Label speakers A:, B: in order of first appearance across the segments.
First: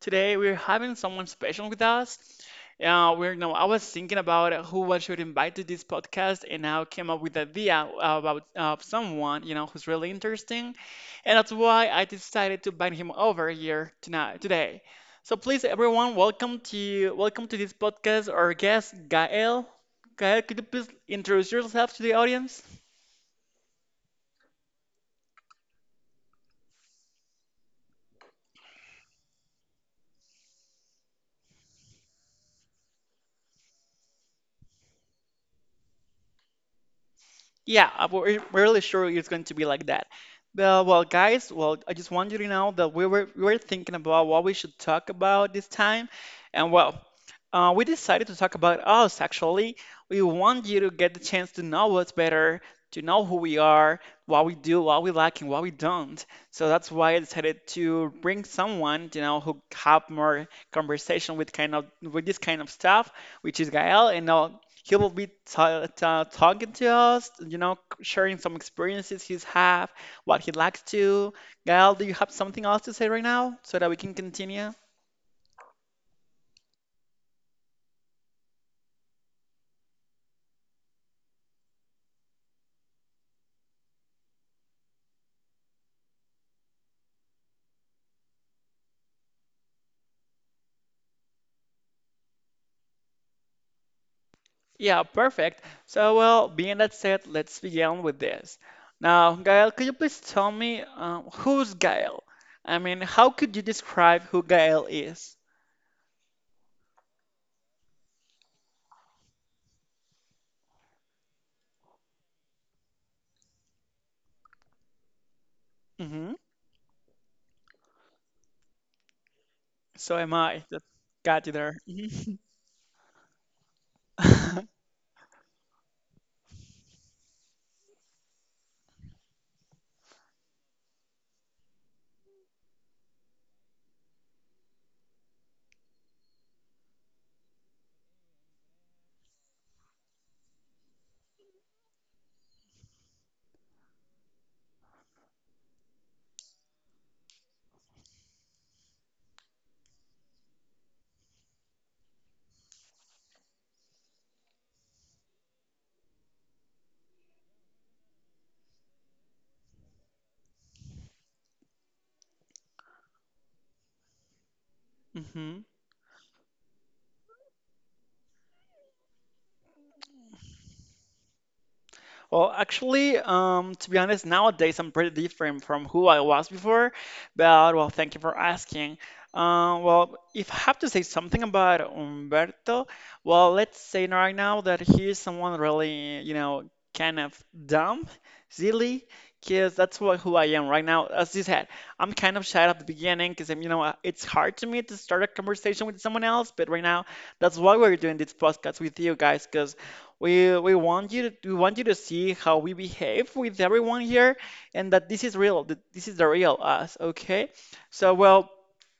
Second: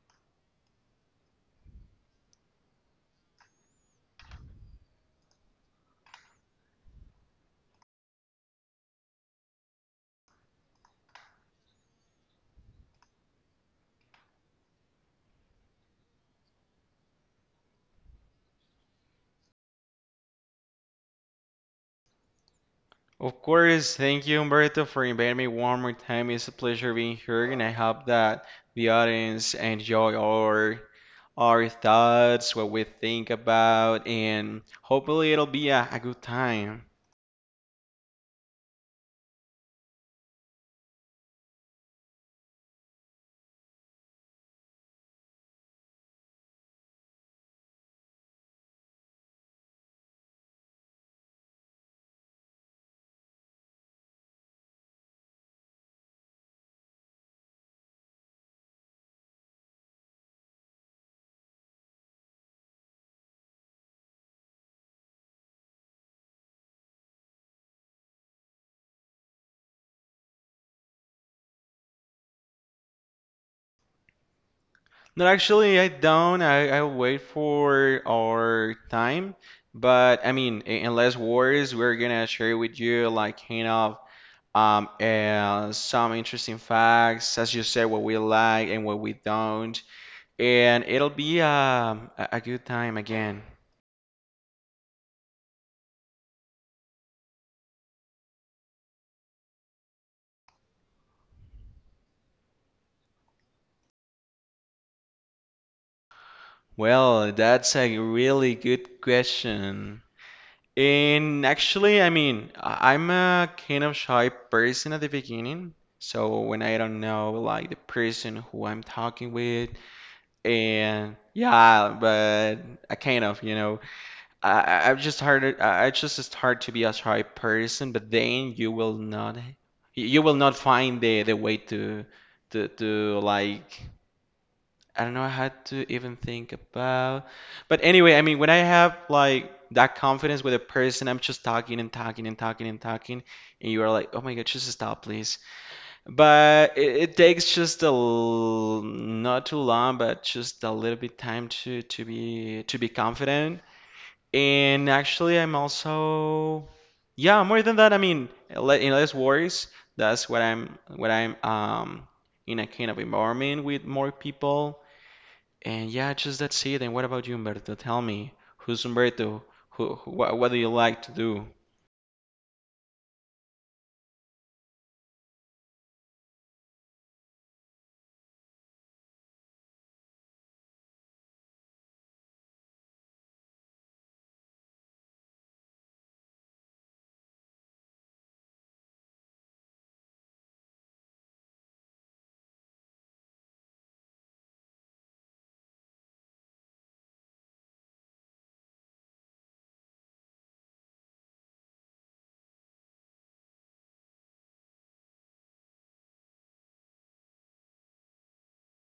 A: Today we're having someone special with us. We're no, I was thinking about who I should invite to this podcast, and I came up with the idea about someone who's really interesting, and that's why I decided to bring him over here tonight today. So please, everyone, welcome to this podcast. Our guest, Gael. Gael, could you please introduce yourself to the audience?
B: Of course, thank you, Humberto, for inviting me one more time. It's a pleasure being here, and I hope that the audience enjoy our thoughts, what we think about, and hopefully it'll be a good time.
A: Yeah, we're really sure it's going to be like that. Well, guys, I just want you to know that we were thinking about what we should talk about this time, and well, we decided to talk about us actually. We want you to get the chance to know us better, to know who we are, what we do, what we like, and what we don't. So that's why I decided to bring someone, who have more conversation with this kind of stuff, which is Gael, and now he will be ta ta talking to us, sharing some experiences he's have, what he likes to. Gael, do you have something else to say right now so that we can continue?
B: No, actually, I don't. I wait for our time, but I mean, in less words, we're gonna share with you like kind of some interesting facts, as you said, what we like and what we don't, and it'll be a good time again.
A: Yeah, perfect. So, well, being that said, let's begin with this. Now, Gael, could you please tell me who's Gael? I mean, how could you describe who Gael is?
B: Well, that's a really good question. And actually, I mean, I'm a kind of shy person at the beginning.
A: Hmm.
B: So when I don't know, like the person who I'm talking with,
A: So am I. That
B: and
A: got you there.
B: yeah, but I kind of, you know,
A: Hmm.
B: I've just started, I just start to be a shy person, but then you will not find the way to to like I don't know. I had to even think about. But anyway, I mean, when I have like that confidence with a person, I'm just talking and talking and talking and talking, and you are like, "Oh my God, just stop, please." But it takes just not too long, but just a little bit time to be confident. And actually, I'm also, yeah, more than that. I mean, in less worries. That's what I'm in a kind of environment with more people,
A: Hmm.
B: and yeah, just that's it. And what about you, Humberto? Tell me, who's Humberto? Who, what do you like to do?
A: Well, actually, to be honest, nowadays I'm pretty different from who I was before, but well, thank you for asking. Well, if I have to say something about Umberto, well, let's say right now that he is someone really, kind of dumb, silly, because that's who I am right now. As you said, I'm kind of shy at the beginning because it's hard to me to start a conversation with someone else, but right now, that's why we're doing this podcast with you guys, because we want you to see how we behave with everyone here, and that this is real. That this is the real us. Okay. So well,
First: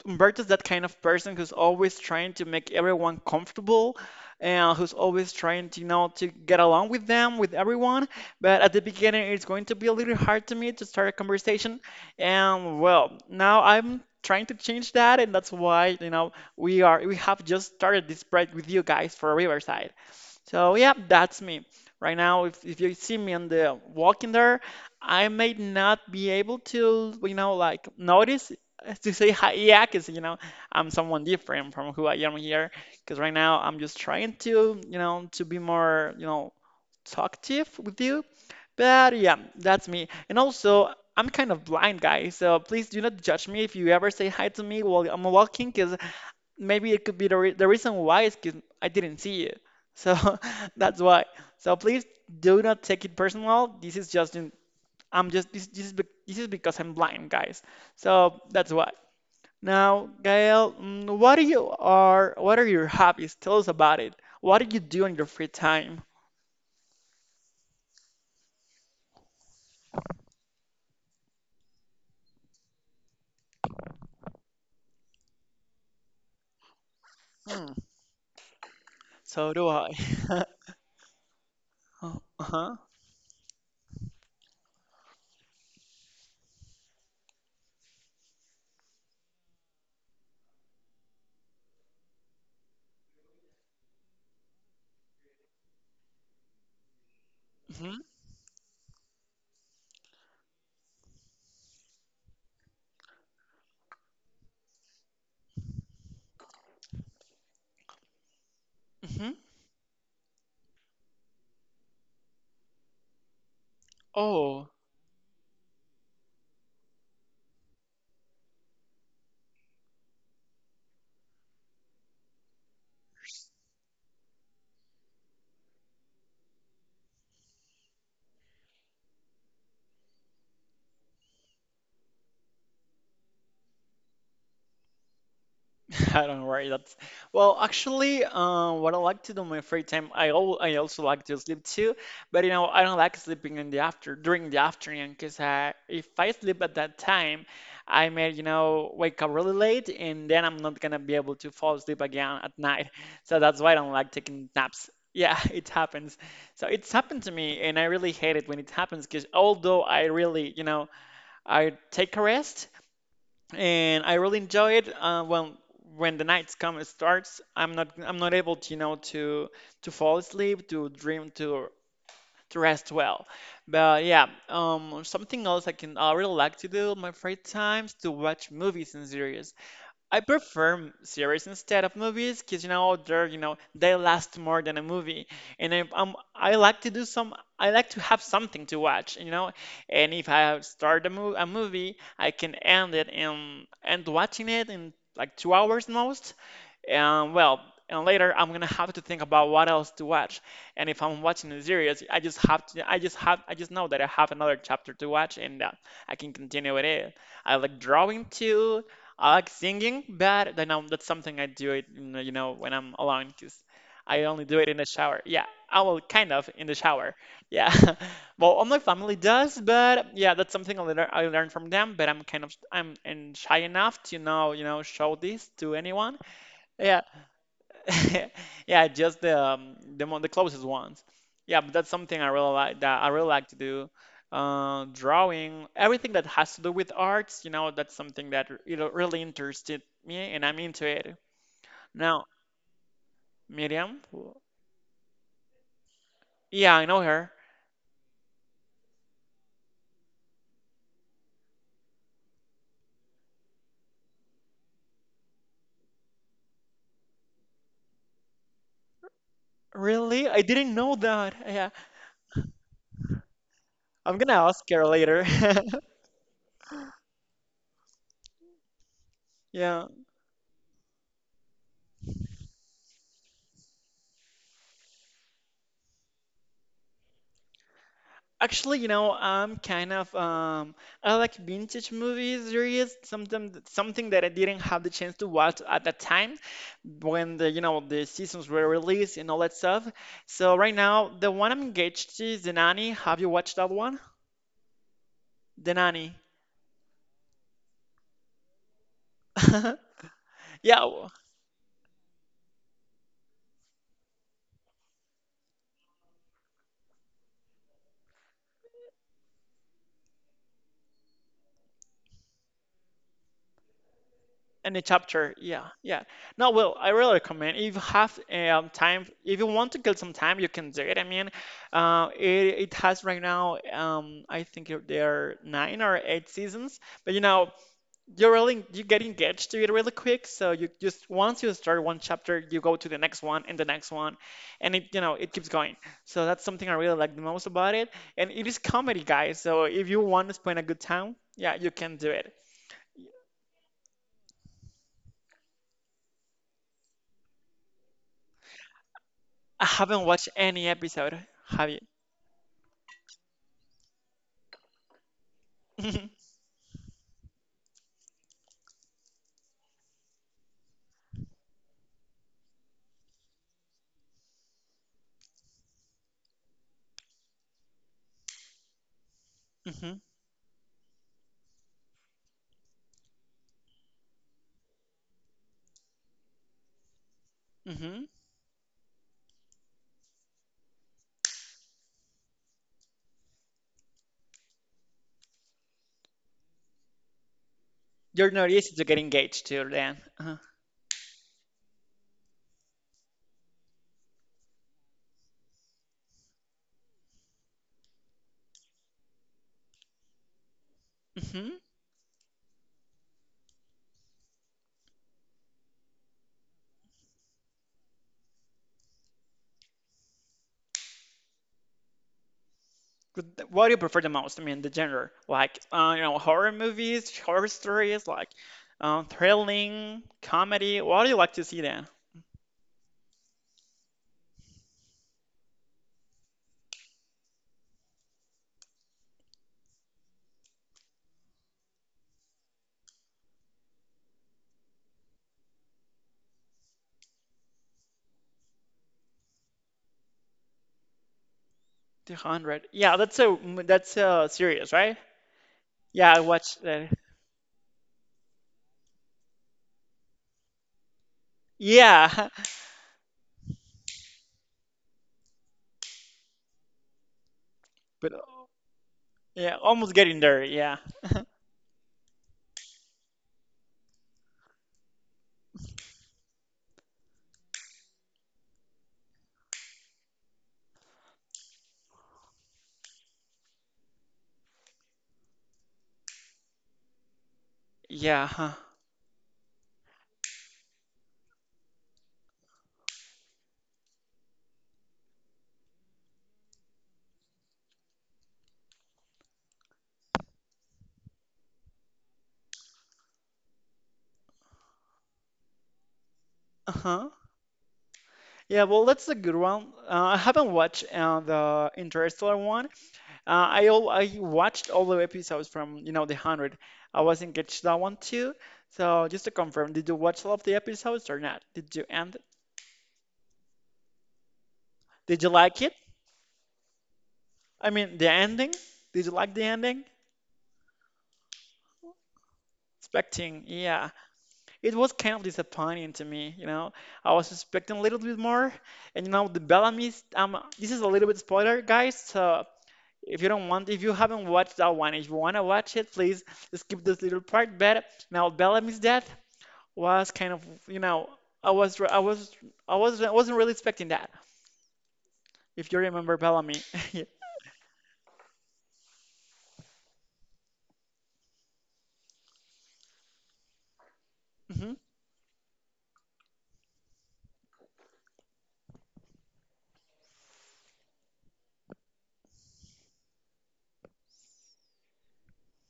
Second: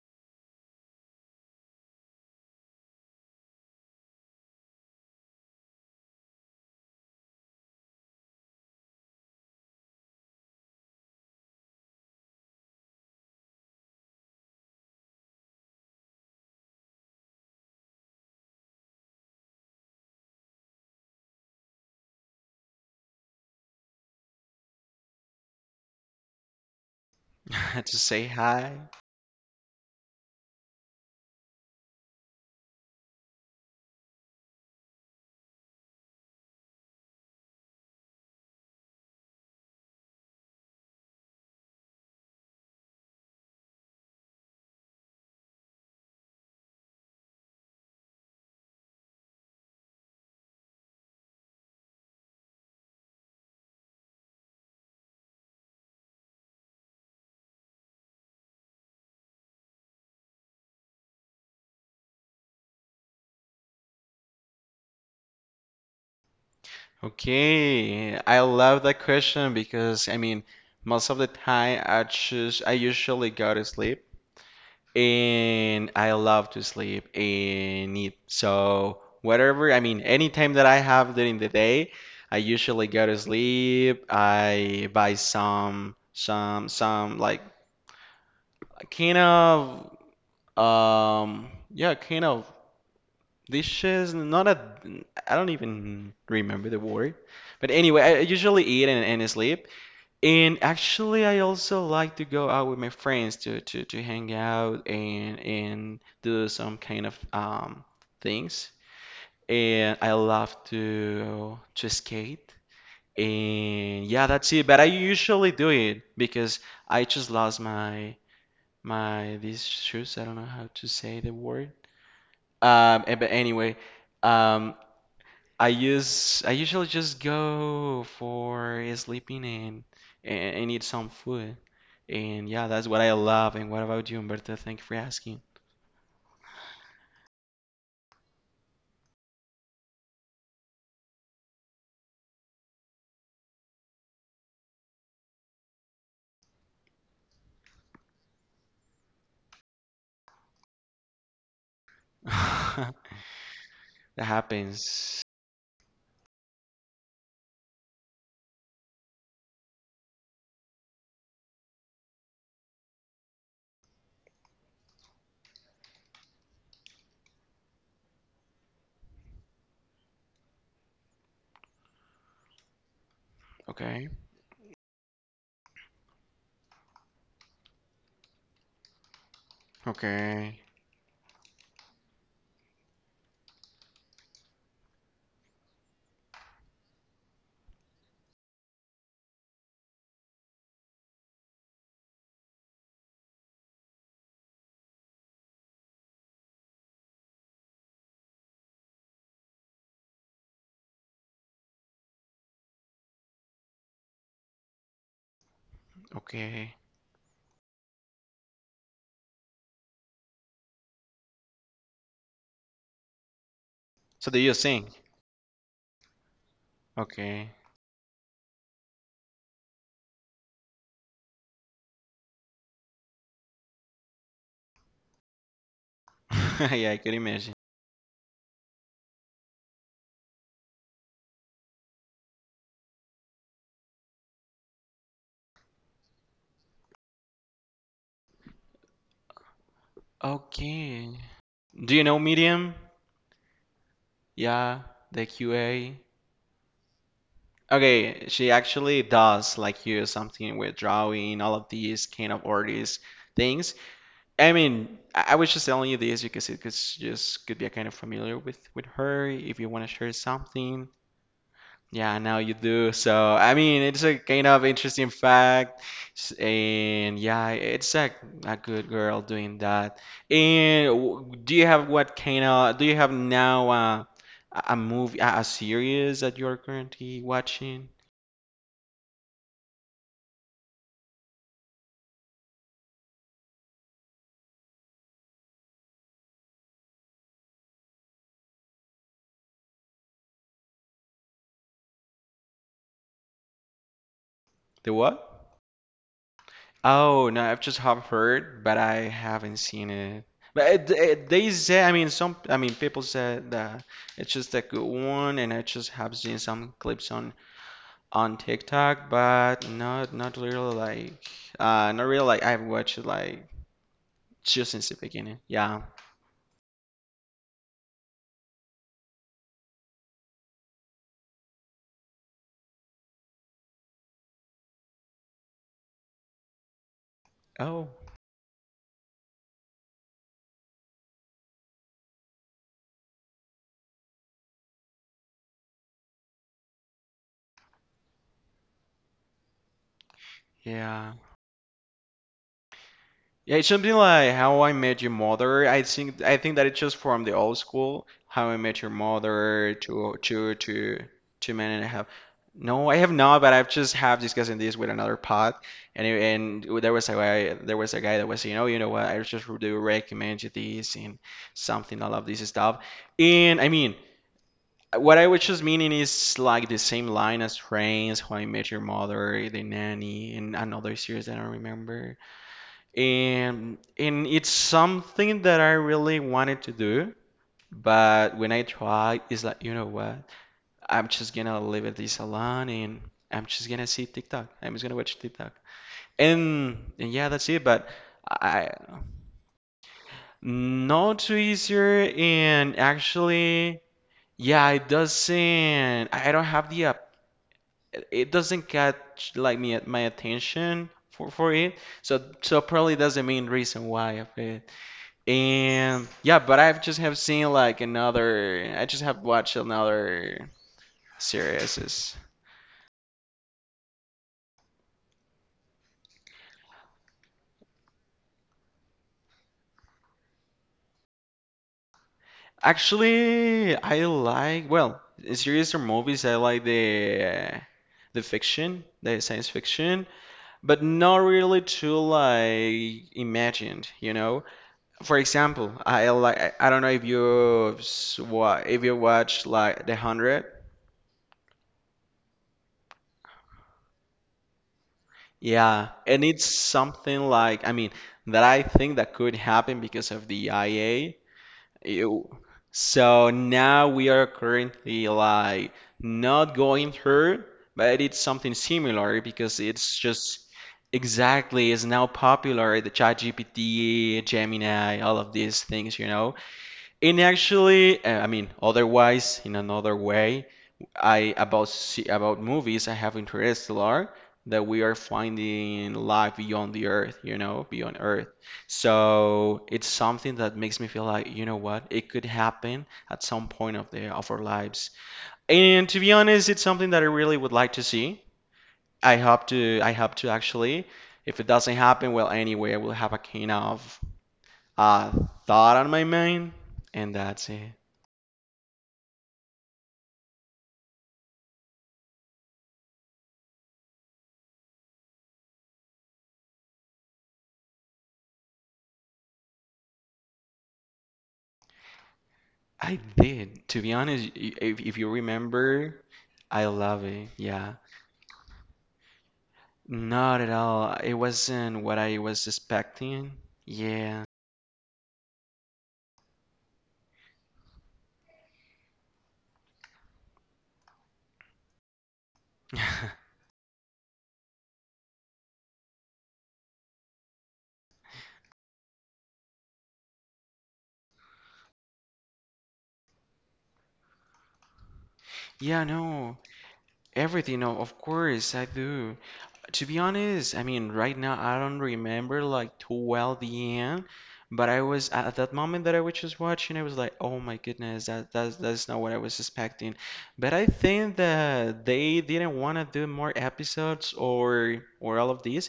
A: Umberto's that kind of person who's always trying to make everyone comfortable, and who's always trying to you know to get along with them, with everyone. But at the beginning, it's going to be a little hard to me to start a conversation. And well, now I'm trying to change that, and that's why we have just started this project with you guys for Riverside. So yeah, that's me. Right now, if you see me on the walking there, I may not be able to, like
B: To say
A: notice
B: hi?
A: to say hi, yeah, because I'm someone different from who I am here. Because right now I'm just trying to, to be more, talkative with you. But yeah, that's me. And also, I'm kind of blind, guys. So please do not judge me if you ever say hi to me while I'm walking, because maybe it could be the reason why is 'cause I didn't see you. So that's why. So please do not take it personal. This is just in, I'm just this this is because I'm blind, guys. So that's why. Now, Gael, what are your hobbies? Tell us about it. What do you do in your free time?
B: Okay, I love that question because I mean, most of the time I choose, I usually go to sleep, and I love to sleep
A: Hmm.
B: and eat. So
A: So do
B: whatever, I
A: I.
B: mean, any time that I have during the day, I
A: Uh-huh.
B: usually go to sleep. I buy some like kind of yeah, kind of dishes. Not a, I don't even remember the word. But anyway,
A: Hmm.
B: I usually eat and sleep. And actually, I also like to go out with my friends to to hang out and do some kind of things.
A: Hmm.
B: And I love to skate. And yeah, that's it.
A: Oh.
B: But I usually do it because I just lost my these shoes. I don't know how to say the word. But anyway, um, I usually just go for sleeping, and eat some food, and yeah, that's what I love. And what about you, Humberto? Thank you for asking.
A: I don't worry. That's well, actually, what I like to do in my free time, I also like to sleep too. But you know, I don't like sleeping in the after during the afternoon because if I sleep at that time, I may wake up really late and then I'm not gonna be able to fall asleep again at night. So that's why I don't like
B: That
A: taking naps.
B: happens.
A: Yeah, it happens. So it's happened to me, and I really hate it when it happens because although I really I take a rest and I really enjoy it. When the nights come and starts, I'm not able to fall asleep, to dream, to rest well. But
B: Okay,
A: yeah, something else I really like to do in my free times to watch movies and series. I
B: okay,
A: prefer series instead of movies because they're they last more than a movie, and I like to have something to watch, and if I start a movie, I can end it and end watching it in like 2 hours most, and well, and later I'm gonna have to think about what else to watch. And if I'm watching a series, I just have to, I just have, I just know that I have another chapter to watch and I can
B: okay.
A: continue with it. I like drawing too. I like singing, but then that's something I do it, when I'm alone because I
B: So do
A: only
B: you
A: do it in the
B: sing?
A: shower. Yeah, I will kind of in the shower.
B: Okay.
A: Yeah, well, all my family does, but yeah, that's something I learned from them. But I'm kind of I'm and shy enough to now, show this to anyone.
B: Yeah, I
A: Yeah.
B: could imagine.
A: Yeah, just the closest ones. Yeah, but that's something I really like to do. Drawing, everything that has to do with arts, that's something that really interested me, and I'm into
B: Okay.
A: it.
B: Do you know
A: Now,
B: Medium?
A: Miriam,
B: Yeah, the QA.
A: yeah, I know her.
B: Okay, she actually does like use something with drawing, all of these kind of artist things. I mean, I was just telling you this because it could just could be a kind of familiar with her if you want to share
A: Really? I didn't
B: something.
A: know that. Yeah,
B: Yeah, now you do. So, I mean, it's a
A: I'm gonna
B: kind
A: ask
B: of
A: her
B: interesting
A: later.
B: fact. And yeah, it's a good girl doing
A: Yeah.
B: that. And do you have what kind of do you have now a movie, a series that you're currently watching?
A: Actually, I'm kind of I like vintage movies series, something that I didn't have the chance to watch at that time when the you know the seasons were released and all that stuff. So right now, the one I'm engaged to is The Nanny. Have you watched that one?
B: The what?
A: The Nanny.
B: Oh, no, I've just have heard, but I haven't seen it. But
A: Yeah,
B: they say, I mean, some, I mean, people said that it's just a good one, and I just have seen some clips on TikTok, but not not really like, not really like I've watched it like just
A: and the
B: since the
A: chapter,
B: beginning.
A: yeah,
B: Yeah.
A: yeah. No, well, I really recommend if you have time, if you want to kill some time, you can do it. I mean, it has right now, I think there are nine or eight seasons, but
B: Oh,
A: you get engaged to it really quick. So you just once you start one chapter, you go to the next one and the next one, and it you know it keeps going. So that's something I really like the most about it, and it is comedy, guys. So if you want to spend a good
B: yeah.
A: time, yeah, you can do it.
B: Yeah, it's something like How I Met Your Mother. I think that it's just from the old school, How I Met Your
A: I
B: Mother,
A: haven't watched any episode.
B: two
A: Have
B: men
A: you?
B: and a half. No, I have not, but I've just have discussing this with another pod, and and there was a guy, there was a guy that was saying, oh, you know what, I just do recommend you this and something, all of this stuff. And I mean, what I was just meaning is like the same line as Friends, How I Met Your Mother, The
A: Hmm.
B: Nanny, and another series that I don't remember. And it's something that I really wanted to do,
A: Hmm.
B: but when I tried, it's like, you know what? I'm just gonna leave it this alone and I'm just gonna see TikTok. I'm just gonna watch TikTok. And yeah, that's it. But
A: You're not
B: I
A: easy to get engaged to, then.
B: not too easier and actually yeah, it doesn't I don't have the app. It doesn't catch like me my attention for
A: Hmm.
B: it. So probably that's the main reason why I. And yeah, but I've just have seen like another. I just have watched another series.
A: What do you prefer the most? I mean, the genre, like horror movies, horror stories, like thrilling, comedy. What do you like to see then?
B: Actually, I like well, in series or movies. I like the fiction, the science fiction, but not really too like imagined. You know, for example, I like. I don't know if you what if you watch like The Hundred.
A: The Hundred. Yeah, that's a series, right?
B: Yeah,
A: Yeah, I
B: and it's
A: watched that.
B: something like, I mean, that I think that could happen because of the IA.
A: Yeah,
B: Ew. So now we are currently like not going through, but
A: but
B: it's something similar
A: yeah,
B: because
A: almost
B: it's
A: getting
B: just
A: there. Yeah,
B: exactly is now popular, the ChatGPT, Gemini, all of these things, you know. And actually, I mean, otherwise, in another way, I about movies, I have Interstellar that we are finding life beyond the Earth, you know, beyond
A: yeah.
B: Earth.
A: Huh.
B: So it's something that makes me feel like, you know what, it could happen at some point of the of our lives. And to be honest, it's something that I really would like to see. I hope to actually. If it doesn't happen, well, anyway, I will have a kind of uh, thought on my mind,
A: Uh-huh.
B: and that's it.
A: Yeah, well, that's a good one. I haven't watched the Interstellar one. I watched all the episodes from, the 100. I was engaged to that one too. So just to confirm, did you watch all of the episodes or not? Did you end?
B: I did. To be honest, if, you
A: Did you like it?
B: remember, I love it.
A: I
B: Yeah.
A: mean, the ending? Did you like the ending?
B: Not at all. It wasn't what I was expecting.
A: Expecting, yeah.
B: Yeah.
A: It was kind of disappointing to me. I was expecting a little bit more. The Bellamy's, this is a little bit spoiler, guys. So If you haven't watched that one, if you want to watch it, please skip this little part. But now Bellamy's death was kind of, you know, I was, I was, I wasn't really expecting that. If you
B: Yeah,
A: remember
B: no.
A: Bellamy, yeah.
B: Everything, no, of course I do. To be honest, I mean, right now I don't remember like too well the end, but
A: Hmm.
B: I was at that moment that I was just watching, I was like, oh my goodness, that's not what I was expecting. But I think that they didn't want to do more episodes or all of these.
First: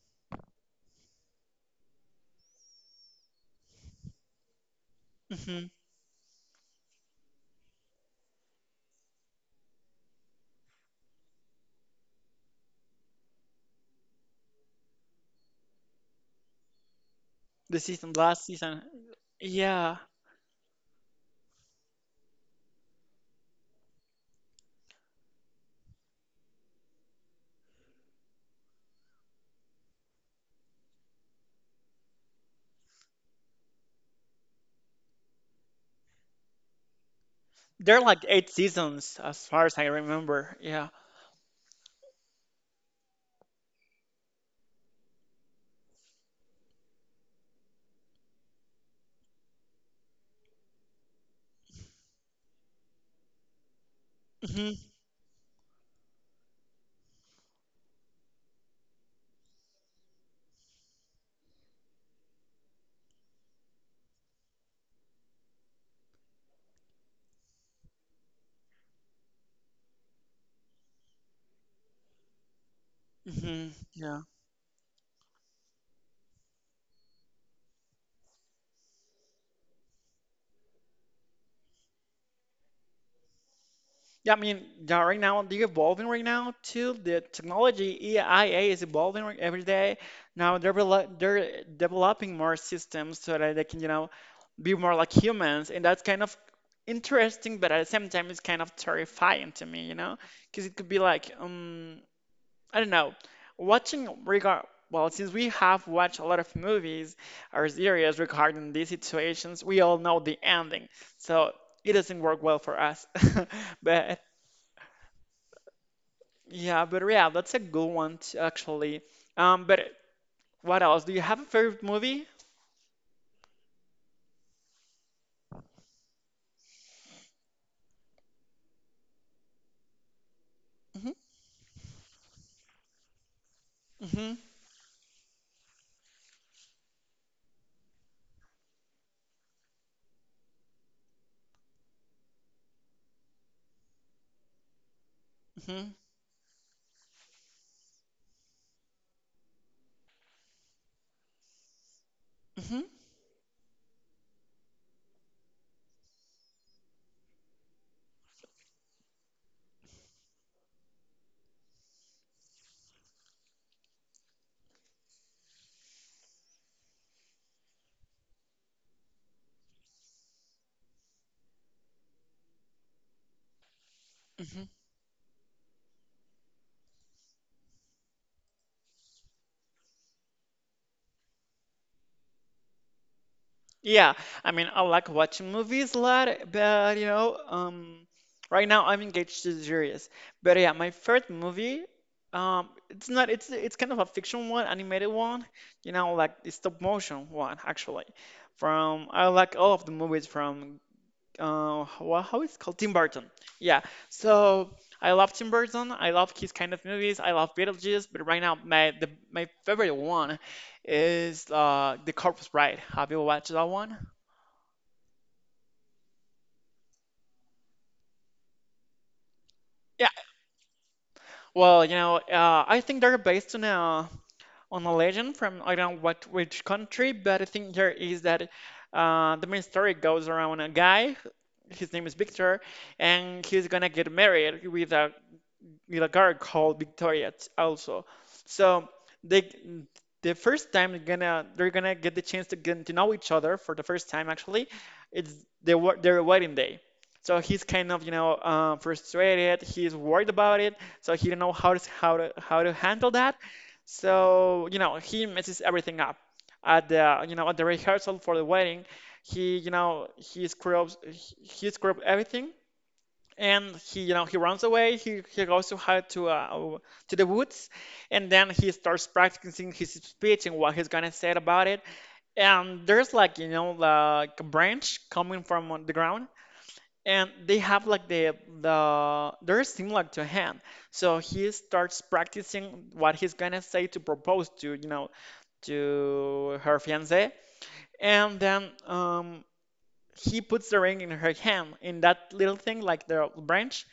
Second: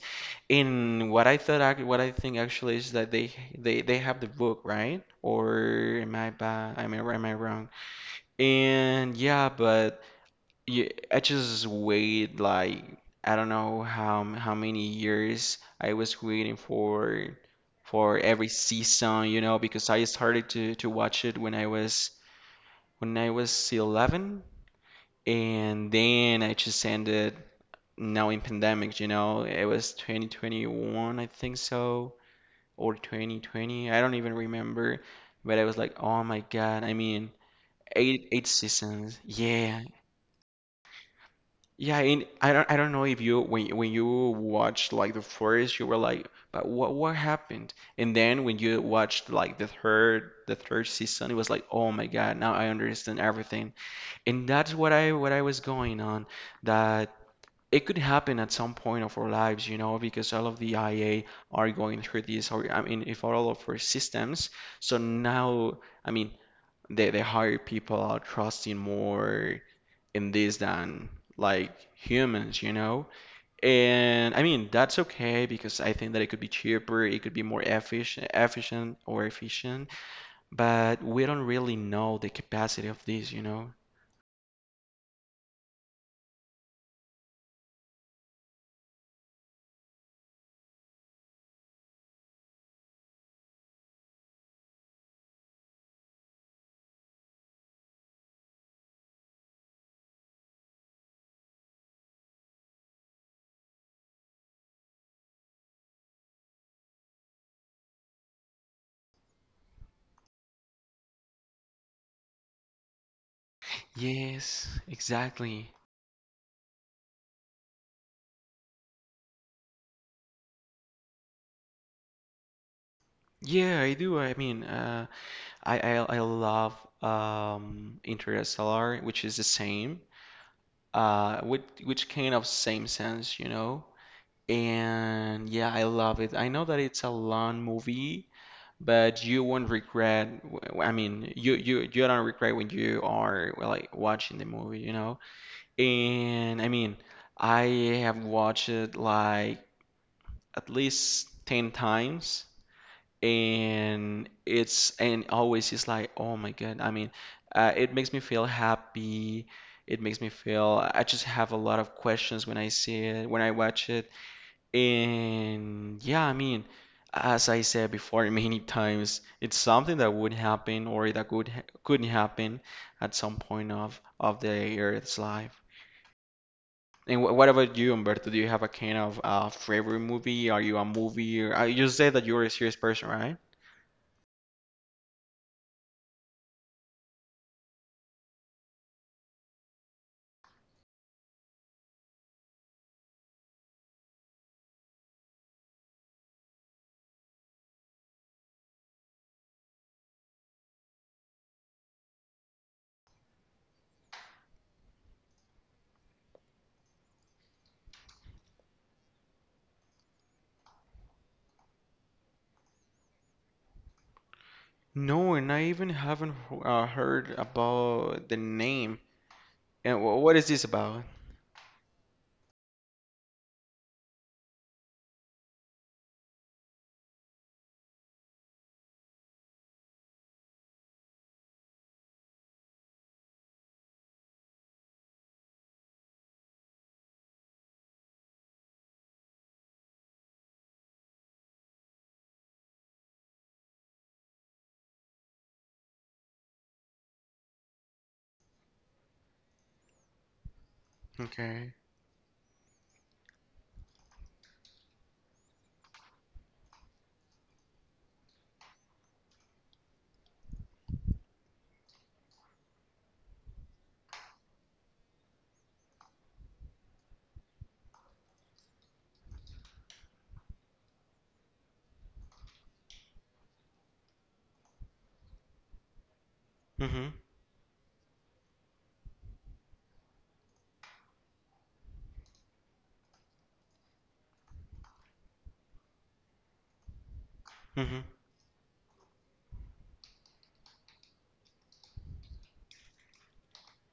B: And what I thought, what I think actually is that they have the book, right?
A: Hmm.
B: Or am I am I wrong? And yeah, but. Yeah, I just wait like I don't know how many years I was waiting for
A: Last
B: every
A: season,
B: season, you know, because
A: yeah,
B: I started to watch it when I was 11, and then I just ended now in pandemic, you know. It was 2021, I think so, or 2020. I don't even remember, but I was like, "Oh my God." I mean,
A: there are like
B: eight
A: eight
B: seasons.
A: seasons as far as
B: Yeah.
A: I remember. Yeah.
B: Yeah, and I don't know if you when you watched like the first you were like, but what happened? And then when you watched like the third season, it was like, oh my God, now I understand everything. And that's
A: Hmm.
B: what I was going on, that it could happen at some point of our lives, you know, because all of the IA are going through this, or I mean, if all of our systems. So now, I mean, they hire people are trusting more in this than like humans, you know?
A: Hmm. Yeah.
B: And I mean, that's okay because I think that it could be cheaper, it could be more efficient, efficient or efficient, but we don't really know the capacity of this, you know?
A: Yeah, I mean, yeah, right now they're evolving right now too. The technology EIA is evolving every day. Now they're developing more systems so that they can, be more like humans, and that's kind of interesting, but at the same time, it's kind of terrifying to me, because it could be like, I don't know, watching regard. Well, since we have watched a lot of movies or series regarding these situations, we all know the ending, so it doesn't work well for us. But
B: Yes, exactly.
A: yeah, that's a good one actually. But what else? Do you have a favorite movie?
B: Yeah, I do. I mean, I love Interstellar, which is the same,
A: Hmm
B: with which kind of same sense, you know?
A: hmm
B: And yeah, I love it. I know that it's a long movie, but you won't regret. I mean, you don't regret when you are well, like watching the movie, you know?
A: hmm
B: And I mean, I have watched it like at least 10 times,
A: hmm
B: and it's and always it's like, oh my God. I mean, it makes me feel happy. It makes me feel I just have a lot of questions when I see it, when I watch it. And yeah, I mean, as I said before many times, it's something that would happen or that could happen at some point of
A: hmm
B: the Earth's life. And wh what about you, Humberto? Do you have a kind of favorite movie? Are you a movie? Or, you said that you're a serious person, right?
A: Yeah, I mean, I like watching movies a lot, but right now I'm engaged to series. But yeah, my favorite movie, it's not, it's kind of a fiction one, animated one, you know, like the stop motion one actually. From I like all of the movies from well, how is it called? Tim Burton. Yeah. So I love Tim Burton. I love his kind of movies. I love Beetlejuice. But right now, my favorite one is The Corpse Bride. Have you watched that one?
B: No, and I even haven't heard about the name. And
A: Yeah.
B: wh what is this about?
A: Well, you know, I think they're based on a legend from I don't know what which country, but I think there is that the main story goes around a guy. His name is Victor, and he's gonna get married with A girl called Victoria also. So they the first time they're gonna get the chance to get to know each other for the first time actually. It's their wedding day. So he's kind of, frustrated. He's worried about it. So he don't know
B: Okay.
A: how to handle that. So, you know, he messes everything up at at the rehearsal for the wedding. He, you know, he screws everything and he you know he runs away he goes to hide to the woods, and then he starts practicing his speech and what he's gonna say about it. And there's like, you know, like a branch coming from the ground,
B: Mm-hmm.
A: and they have like the they're similar to a hand. So he starts practicing what he's gonna say to propose to, you know, to her fiance.
B: Mm-hmm.
A: And then he puts the ring in her hand in that little thing like the branch,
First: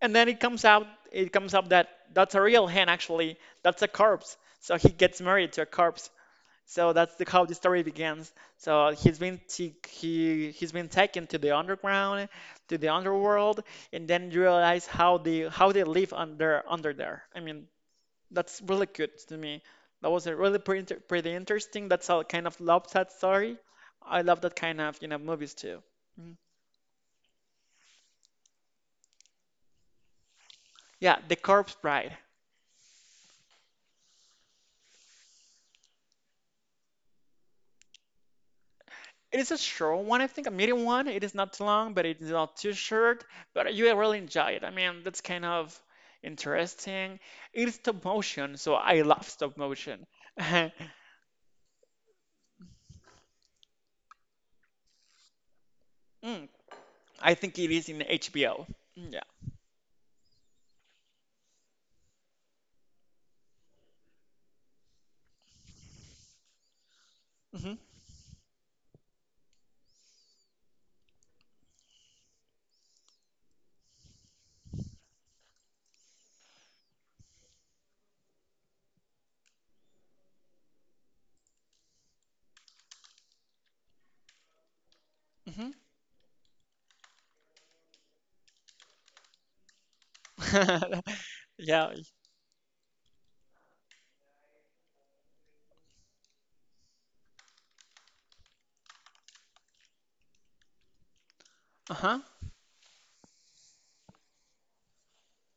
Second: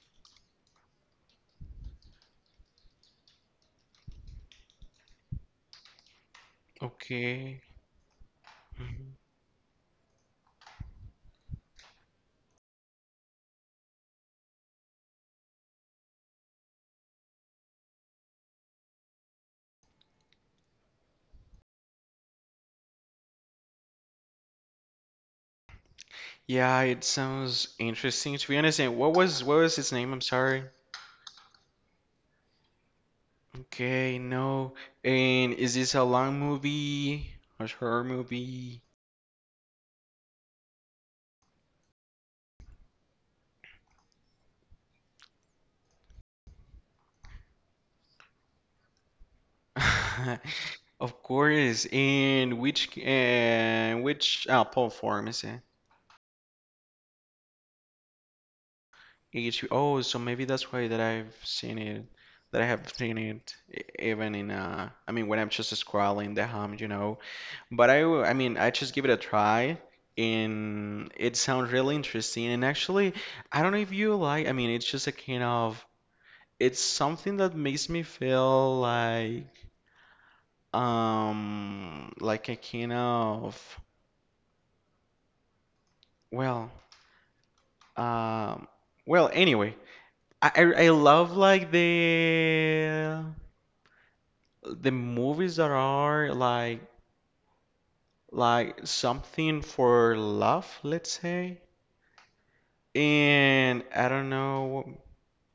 A: and then it comes out, it comes up that that's a real hen actually. That's a corpse. So he gets married to a corpse. So that's how the
B: Okay.
A: story begins. So he's been he's been taken to the underground, to the underworld, and then you realize how they live under there. I mean, that's really good to me. That was a really pretty interesting. That's how I kind of love that story. I love that kind of, you know, movies too. Mhm.
B: Yeah, it sounds interesting to be honest. And what was its name? I'm sorry.
A: Yeah, The Corpse Bride.
B: Okay, no. And is this a long movie? A horror movie?
A: It is a short one, I think, a medium one. It is not too long, but it's not too short. But you will really enjoy it. I mean, that's kind of interesting. It is stop motion, so I love stop motion.
B: Of course. And which platform is it?
A: Mm, I think it is in HBO. Yeah.
B: H B oh, so maybe that's why that I've seen it. That I have seen it even in I mean when I'm just scrolling the hum, you know.
A: hmm
B: But I mean, I just give it a try, and it sounds really interesting. And actually, I don't know if you like. I mean, it's just a kind of. It's something that makes me feel like a kind of.
A: hmm
B: Well, um, well. Anyway, I love like
A: Yeah.
B: the movies that are like something for love, let's say.
A: Uh-huh.
B: And I don't know.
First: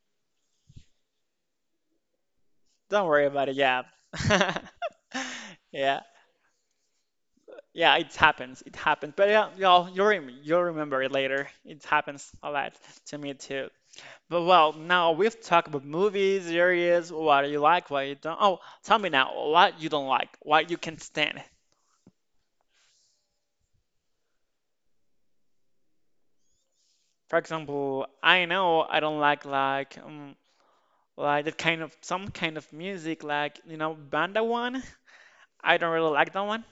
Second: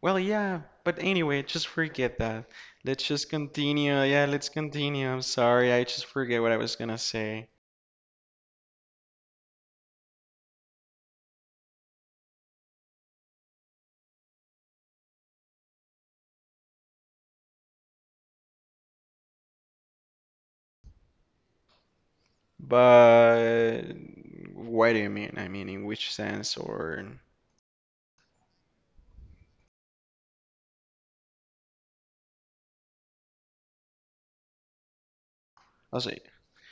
B: Well, yeah, but anyway, just forget that. Let's
A: Don't worry
B: just
A: about it. Yeah.
B: continue. Yeah, let's continue. I'm sorry, I
A: Yeah.
B: just forget what I was gonna say.
A: Yeah, it happens. It happens. But yeah, you'll remember it later. It happens a lot to me too. But well, now we've talked about movies, series, what you like, what you don't. Oh, tell me now, what you don't like, what you can not stand.
B: But what do you mean? I mean, in which sense? Or
A: For example, I know I don't like that kind of, some kind of music, like, you know, banda one. I don't
B: I'll
A: really
B: say,
A: like that one.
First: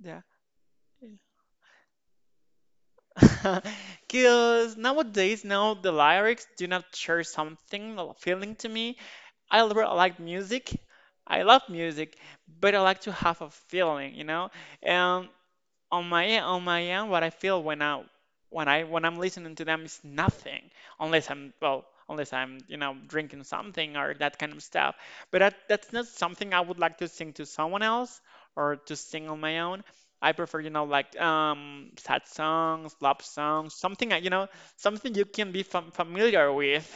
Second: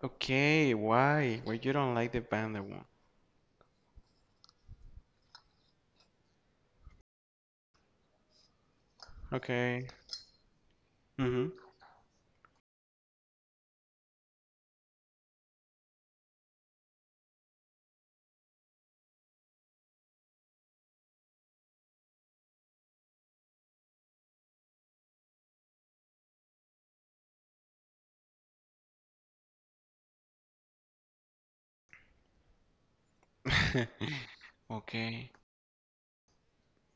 A: Yeah.
B: okay, why? Why you don't like the band that one?
A: Because nowadays, now the lyrics do not share something, a feeling to me.
B: Okay.
A: Really like music. I love music, but I like to have a feeling, you know? And on my end, what I feel when I'm listening to them is nothing, unless I'm, you know, drinking something or that kind of stuff. But that's not something I would like to sing to someone else or to sing on my own. I prefer, you know, like sad songs, love songs,
B: Mm-hmm.
A: something that, you know, something you
B: Okay.
A: can be familiar with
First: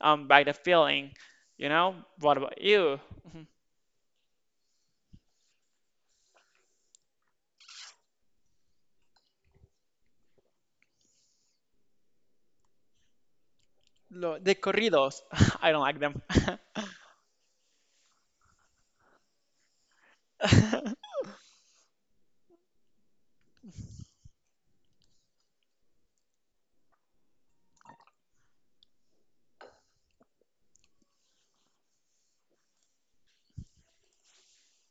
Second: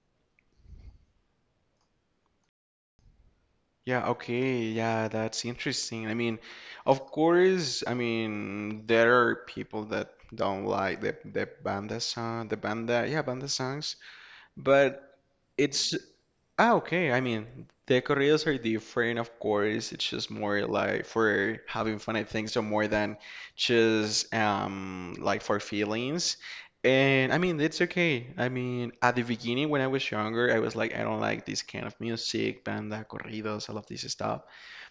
A: by the feeling. You know, what about you? Mhm.
B: Yeah, okay. Yeah, that's interesting. I mean, of course, I mean, there are people that don't like the banda song, the banda, yeah, banda songs.
A: Lo de
B: But
A: corridos. I don't
B: it's
A: like them.
B: ah okay. I mean, the corridos are different, of course. It's just more like for having fun, I think, so more than just like for feelings. And I mean, it's okay. I mean, at the beginning when I was younger, I was like, I don't like this kind of music, banda, corridos, all of this stuff.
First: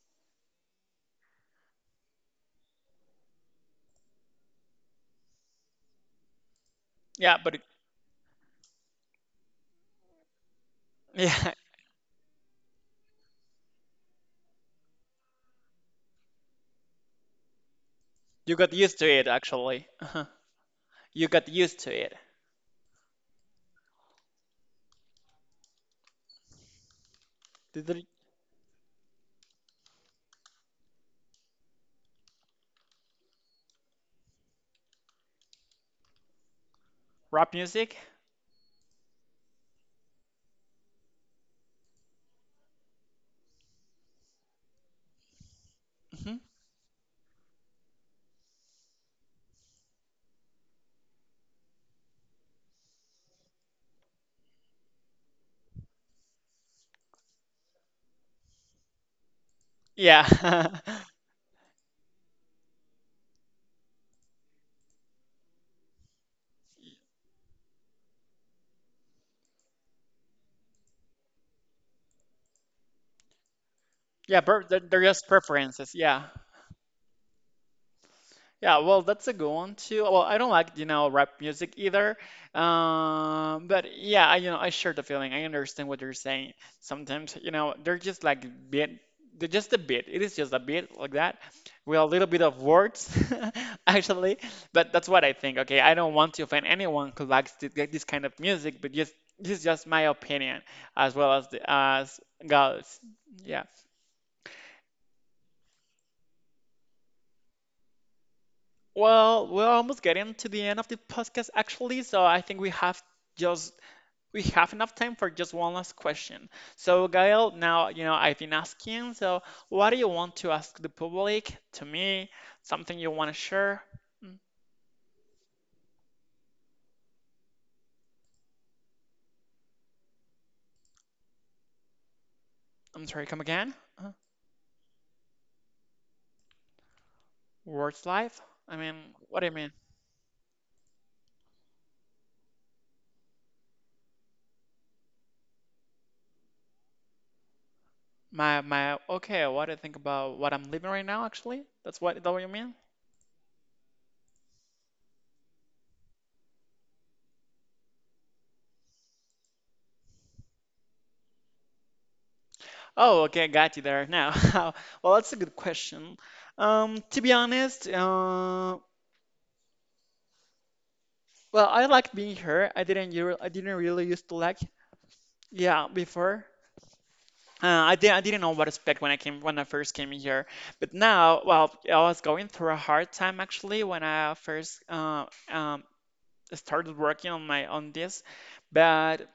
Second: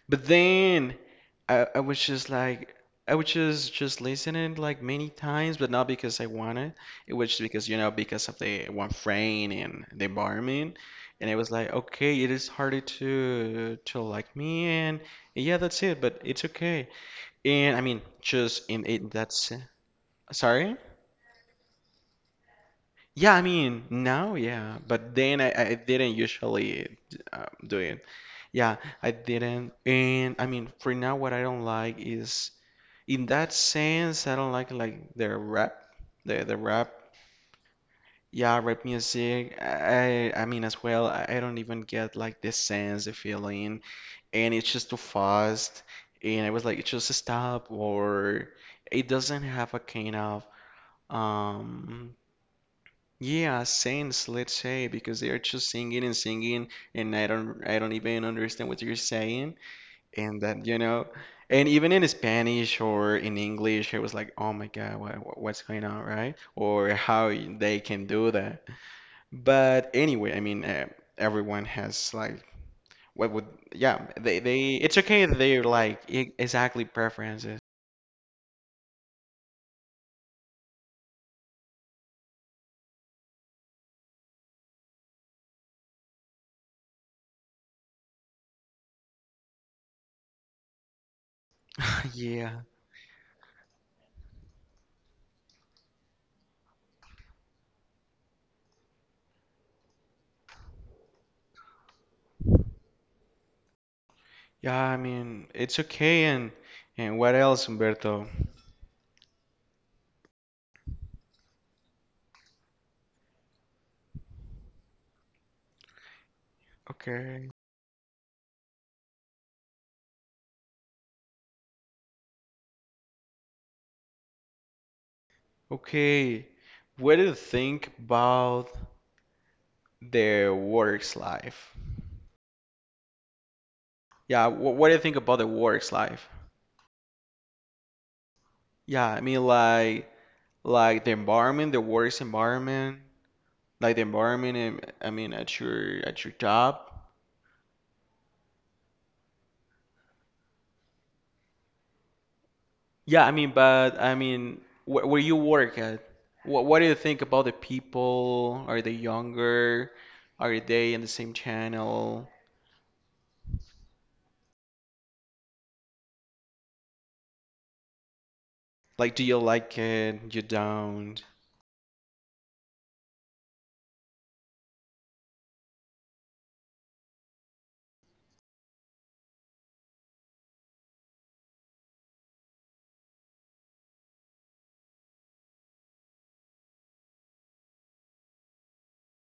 B: But then I was just like I was just listening like many times, but not because I wanted. It was
A: Yeah,
B: just
A: but
B: because, you know, because of the one frame and the environment. And it was
A: yeah,
B: like, okay, it is harder to like me and yeah, that's it, but it's okay. And I mean,
A: You
B: just
A: got
B: in
A: used to
B: it
A: it,
B: that's
A: actually.
B: sorry?
A: You got used to it.
B: Yeah, I mean, now, yeah, but then I didn't usually do
A: Did
B: it.
A: the
B: Yeah, I didn't. And I mean, for now, what I don't like is in that sense, I don't like the rap, the rap.
A: rap music?
B: Yeah, rap music. I mean as well. I don't even get like the sense, the feeling, and it's just too fast.
A: Hmm
B: And I was like, just stop, or it doesn't have a kind of um yeah sense, let's say, because they are just singing and singing, and I don't even understand what you're saying and that you
A: Yeah.
B: know and even in spanish or in english it was like oh my god what, what's going on right or how they can do that but anyway I mean everyone has like what would yeah they
A: Yeah,
B: they it's
A: they're
B: okay
A: just
B: that they're
A: preferences.
B: like
A: Yeah.
B: exactly preferences.
A: Yeah, well, that's a good one too. Well, I don't like, you know, rap music either. But yeah, I, you know, I share the feeling. I understand what you're saying. Sometimes, you know, they're just bit, they're just a bit. It is just a bit like that, with a little bit
B: Yeah,
A: of words, actually. But that's what I think. Okay, I don't want to offend anyone who likes to, like this kind of music, but just this is just my opinion as well as the as God's. Yeah.
B: yeah, I mean it's okay. And what else, Umberto?
A: Well, we're almost getting to the end of the podcast actually, so I think we have just we have enough time for just one last question. So,
B: Okay.
A: Gael, now, you know, I've been asking, so what do you want to ask the public, to me, something you want to share? Mm,
B: Okay, what do you think about the work's life?
A: I'm sorry, come again? Uh,
B: Yeah, what do you think about the work's life?
A: words life? I mean,
B: Yeah, I
A: what
B: mean
A: do you mean?
B: like the environment, the work's environment, like the environment and I mean at your job.
A: My okay, what do you think about what I'm living right now actually? That what you mean?
B: Yeah, I mean but I mean wh where you work at, what do you think about the people? Are they younger? Are they in the same channel?
A: Oh, okay, got you there now. Well, that's a good question. To be honest,
B: Like do you like it? You don't?
A: well, I like being here. I didn't really used to like yeah before. I didn't know what to expect when I first came here. But now, well, I was going through a hard time actually when I first started working on this. But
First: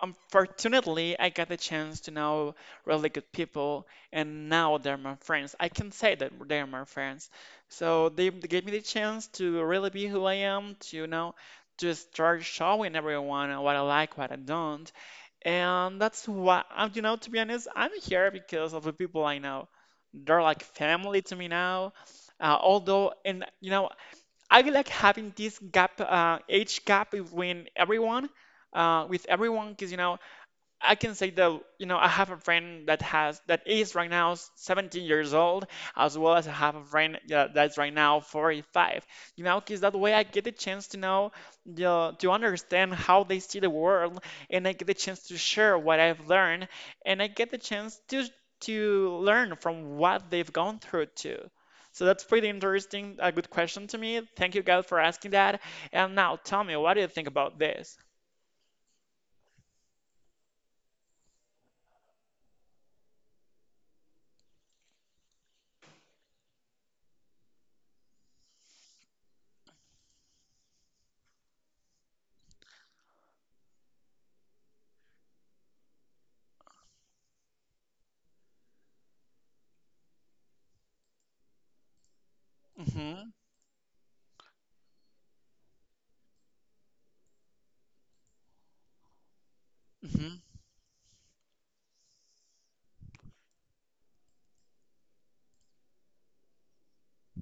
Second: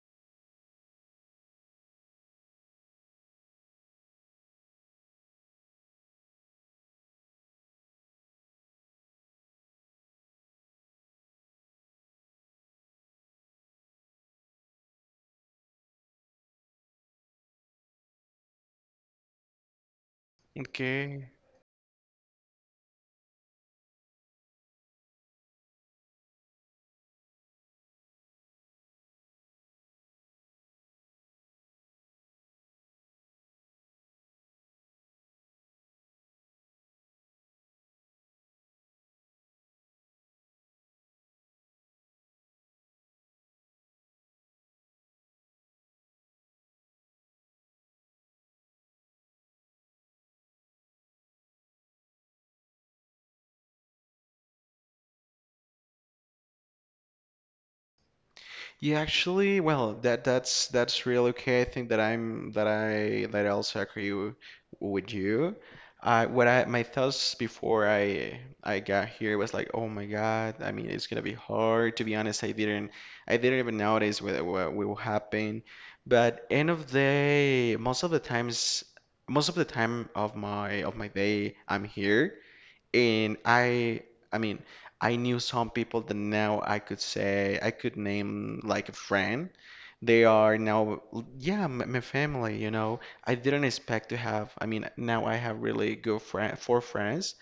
A: unfortunately, I got the chance to know really good people, and now they're my friends. I can say that they're my friends. So they gave me the chance to really be who I am, to, you know, to start showing everyone what I like, what I don't. And that's why, you know, to be honest, I'm here because of the people I know. They're like family
B: Okay.
A: to me now. And you know, I like having this gap, age gap between everyone, with everyone, because you know, I can say that, you know, I have a friend that is right now 17 years old, as well as I have a friend, yeah, that's right now 45. You know, because that way I get the chance to know to understand how they see the world, and I get the chance to share what I've learned, and I get the chance to learn from what they've gone through too. So that's pretty interesting, a good question to me. Thank you, God, for asking that. And now tell me, what do you think about this?
B: Yeah, actually, well, that that's real okay. I think that I'm that I also agree with you. I what I my thoughts before I got here was like, oh my God, I mean, it's gonna be hard. To be honest, I didn't even notice what will happen. But end of the day, most of the times, most of the time of my day, I'm here.
A: Hmm
B: And I mean, I knew some people that now I could say, I could name like a friend. They
A: hmm
B: are now, yeah, my family, you know. I didn't expect to have, I mean, now I have really good friend, four friends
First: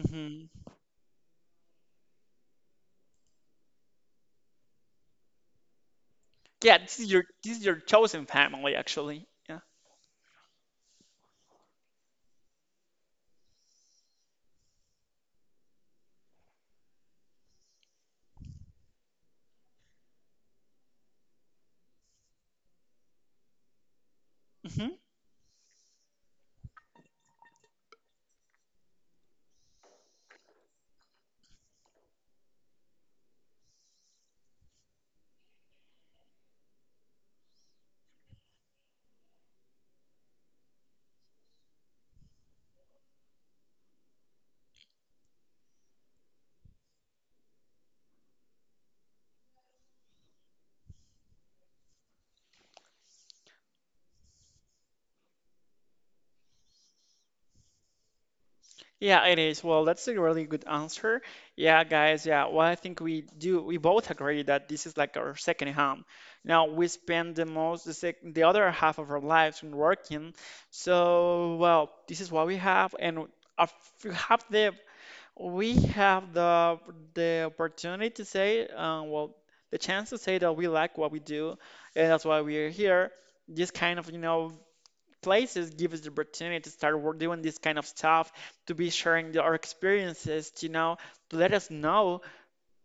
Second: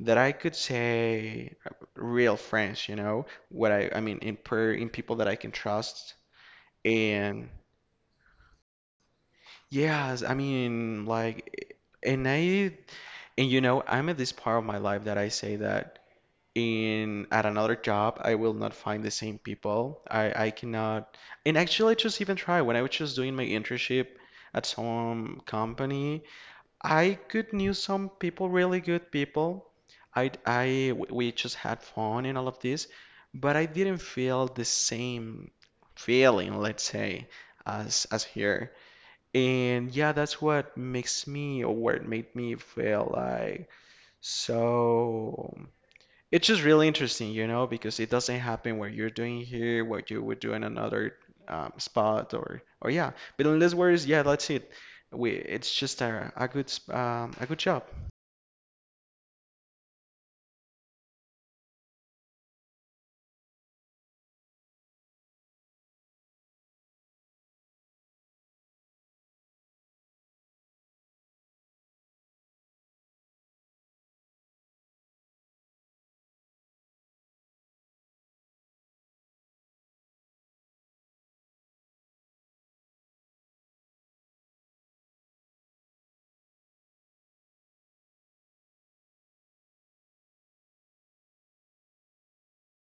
B: that I could say real friends, you know, what I mean, in per, in people that I can trust.
A: Yeah,
B: And
A: this is your chosen family, actually. Yeah.
B: yes, I mean, like, and I, and you know, I'm at this part of my life that I say that. In at another job I will not find the same people, I cannot, and actually I just even try when I was just doing my internship at
A: hmm
B: some company. I could knew some people, really good people. I we just had fun and all of this, but I didn't feel the same feeling, let's say, as here. And yeah, that's what makes me or what made me feel like so. It's just really interesting, you know, because it doesn't happen what you're doing here, what you would do in another spot, or yeah. But in this words, yeah, that's it. We it's just a good a good job.
A: Yeah, it is. Well, that's a really good answer. Yeah, guys. Yeah. Well, I think we do. We both agree that this is like our second home. Now we spend the most the sec the other half of our lives in working. So, well, this is what we have, and if we have the we have the opportunity to say, well, the chance to say that we like what we do, and that's why we are here. This kind of, you know, places give us the opportunity to start work doing this kind of stuff, to be sharing our experiences, to, you know, to let us know,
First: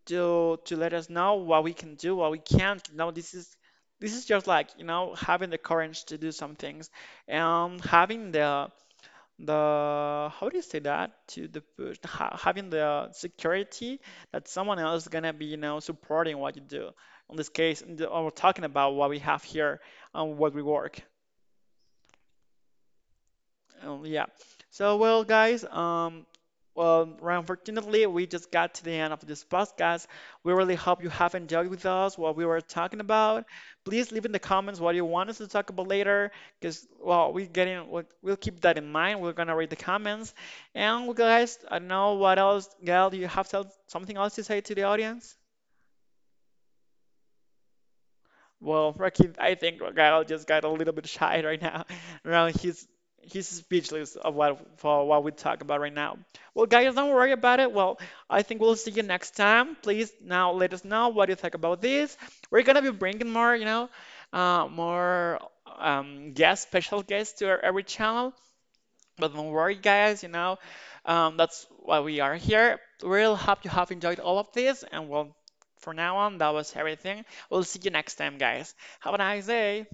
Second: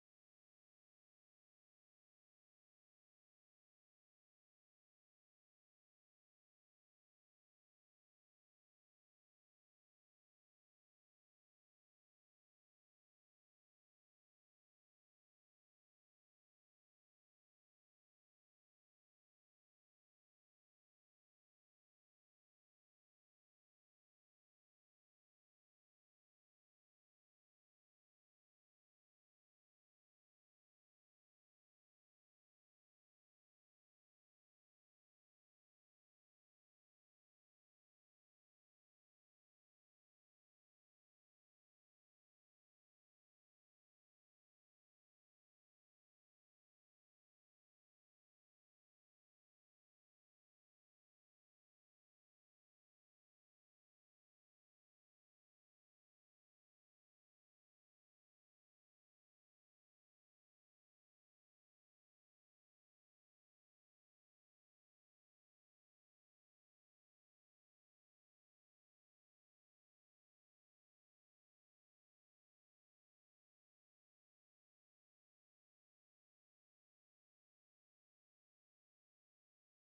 A: to let us know what we can do, what we can't. You know, this is just like, you know, having the courage to do some things, and having the how do you say that to the push having the security that someone else is gonna be, you know, supporting what you do. In this case, we're talking about what we have here and what we work. Um, yeah. So, well, guys, well, unfortunately, we just got to the end of this podcast. We really hope you have enjoyed with us what we were talking about. Please leave in the comments what you want us to talk about later, because well, we'll keep that in mind. We're gonna read the comments, and well, guys, I don't know what else. Gail, do you have something else to say to the audience? Well, Rakim, I think Kyle just got a little bit shy right now. Now he's speechless of what for what we talk about right now. Well, guys, don't worry about it. Well, I think we'll see you next time. Please now let us know what you think about this. We're gonna be bringing more, you know, more guest, special guests to our every channel. But don't worry, guys, you know, that's why we are here. We really hope you have enjoyed all of this. And well, for now on, that was everything. We'll see you next time, guys. Have a nice day.